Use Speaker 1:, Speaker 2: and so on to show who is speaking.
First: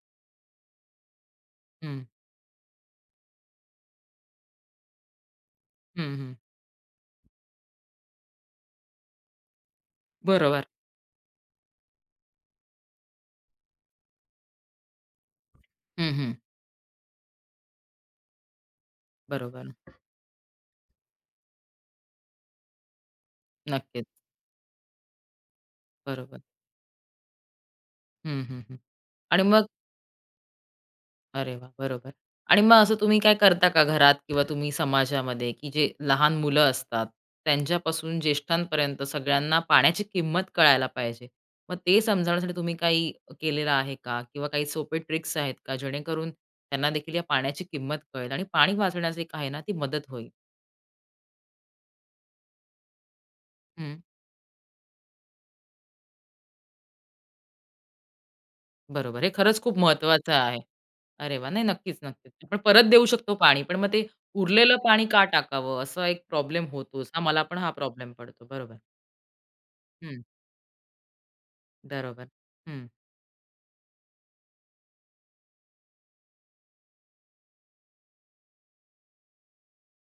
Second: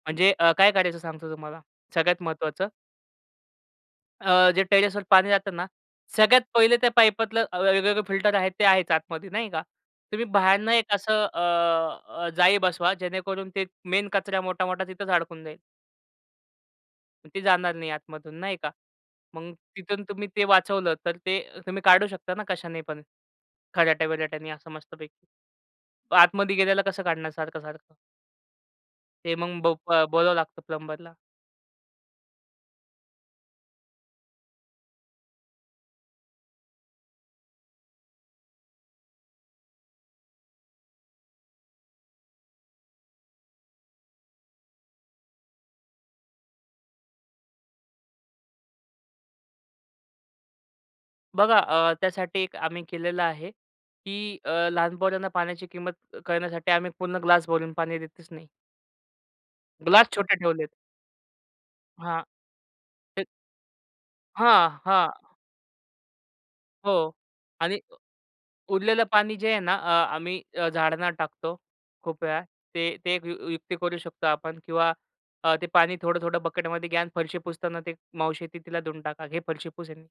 Speaker 1: म्हणजे अ, काय कारायचं सांगतो तुम्हाला,
Speaker 2: हं.
Speaker 1: सगळ्यात महत्वाचं अ, जे टेरेसवर पाणी जातं ना,
Speaker 2: हं, हं.
Speaker 1: सगळ्यात पहिले ते पाईपातलं अ, वेगवेगळे फिल्टर आहे ते आहेच आतमध्ये, नाही का? तुम्ही
Speaker 2: बरोबर.
Speaker 1: बाहेरनं एक असं अ, अ, जाळी बसवा, जेणेकरून ते मेन कचरा मोठा-मोठा तिथेच अडकून जाईल.
Speaker 2: हं, हं.
Speaker 1: मग ते जाणार नाही आतमधून नाही का? मग
Speaker 2: बरोबर.
Speaker 1: तिथून तुम्ही ते वाचवलं तर ते अ, तुम्ही काढू शकता ना कशाने पण,
Speaker 2: नक्कीच.
Speaker 1: खराट्या-विराट्याने असं, मस्तपैकी.
Speaker 2: बरोबर.
Speaker 1: आतमध्ये गेलेला कसं काढणार सारखं-सारखं?
Speaker 2: हं, हं, हं.
Speaker 1: ते
Speaker 2: आणि
Speaker 1: मग
Speaker 2: मग
Speaker 1: बोक अ, बोलवाव लागतं, प्लंबर ला.
Speaker 2: अरे वाह! बरोबर आणि मग असं तुम्ही काय करता का घरात किंवा तुम्ही समाजामध्ये, की जे लहान मुलं असतात, त्यांच्यापासून ज्येष्ठांपर्यंत सगळ्यांना पाण्याची किंमत कळायला पाहिजे. मग ते समजावण्यासाठी तुम्ही काही केलेलं आहे का? किंवा काही सोपे ट्रिक्स आहेत का जेणेकरून, त्यांनादेखील या पाण्याची किंमत कळेल आणि पाणी वाचवण्याची एक आहे ना ती मदत होईल?
Speaker 1: बघा, अ, त्यासाठी एक आम्ही केलेलं आहे,
Speaker 2: हं.
Speaker 1: की अ, लहान पोरांना पाण्याची किंमत क कळण्यासाठी आम्ही पूर्ण ग्लास भरून पाणी देतच नाही.
Speaker 2: बरोबर, हे खरंच खूप
Speaker 1: ग्लास
Speaker 2: महत्वाचं
Speaker 1: छोटे
Speaker 2: आहे.
Speaker 1: ठेवलेत.
Speaker 2: अरे वाह! नाही, नक्कीच,
Speaker 1: हां.
Speaker 2: नक्कीच. पण परत देऊ
Speaker 1: ते
Speaker 2: शकतो पाणी पण मग ते उरलेलं
Speaker 1: हां,
Speaker 2: पाणी
Speaker 1: हां.
Speaker 2: का टाकावं असा एक प्रॉब्लेम होतोच.
Speaker 1: हो
Speaker 2: आम्हाला पण हा
Speaker 1: आणि उ
Speaker 2: प्रॉब्लेम पडतो. बरोबर.
Speaker 1: उरलेलं पाणी जे आहे ना, अ,
Speaker 2: हं.
Speaker 1: आम्ही अ, झाडांना टाकतो खूप
Speaker 2: बरोबर.
Speaker 1: वेळा.
Speaker 2: हं.
Speaker 1: ते ते ए एक यु युक्ती करू शकतो आपण. किंवा अ, ते पाणी थोडं-थोडं बकेटमध्ये घ्या आणि फरशी पुसताना ते मावशी येतील तिला देऊन टाका, "घे, फरशी पुस ह्यानी."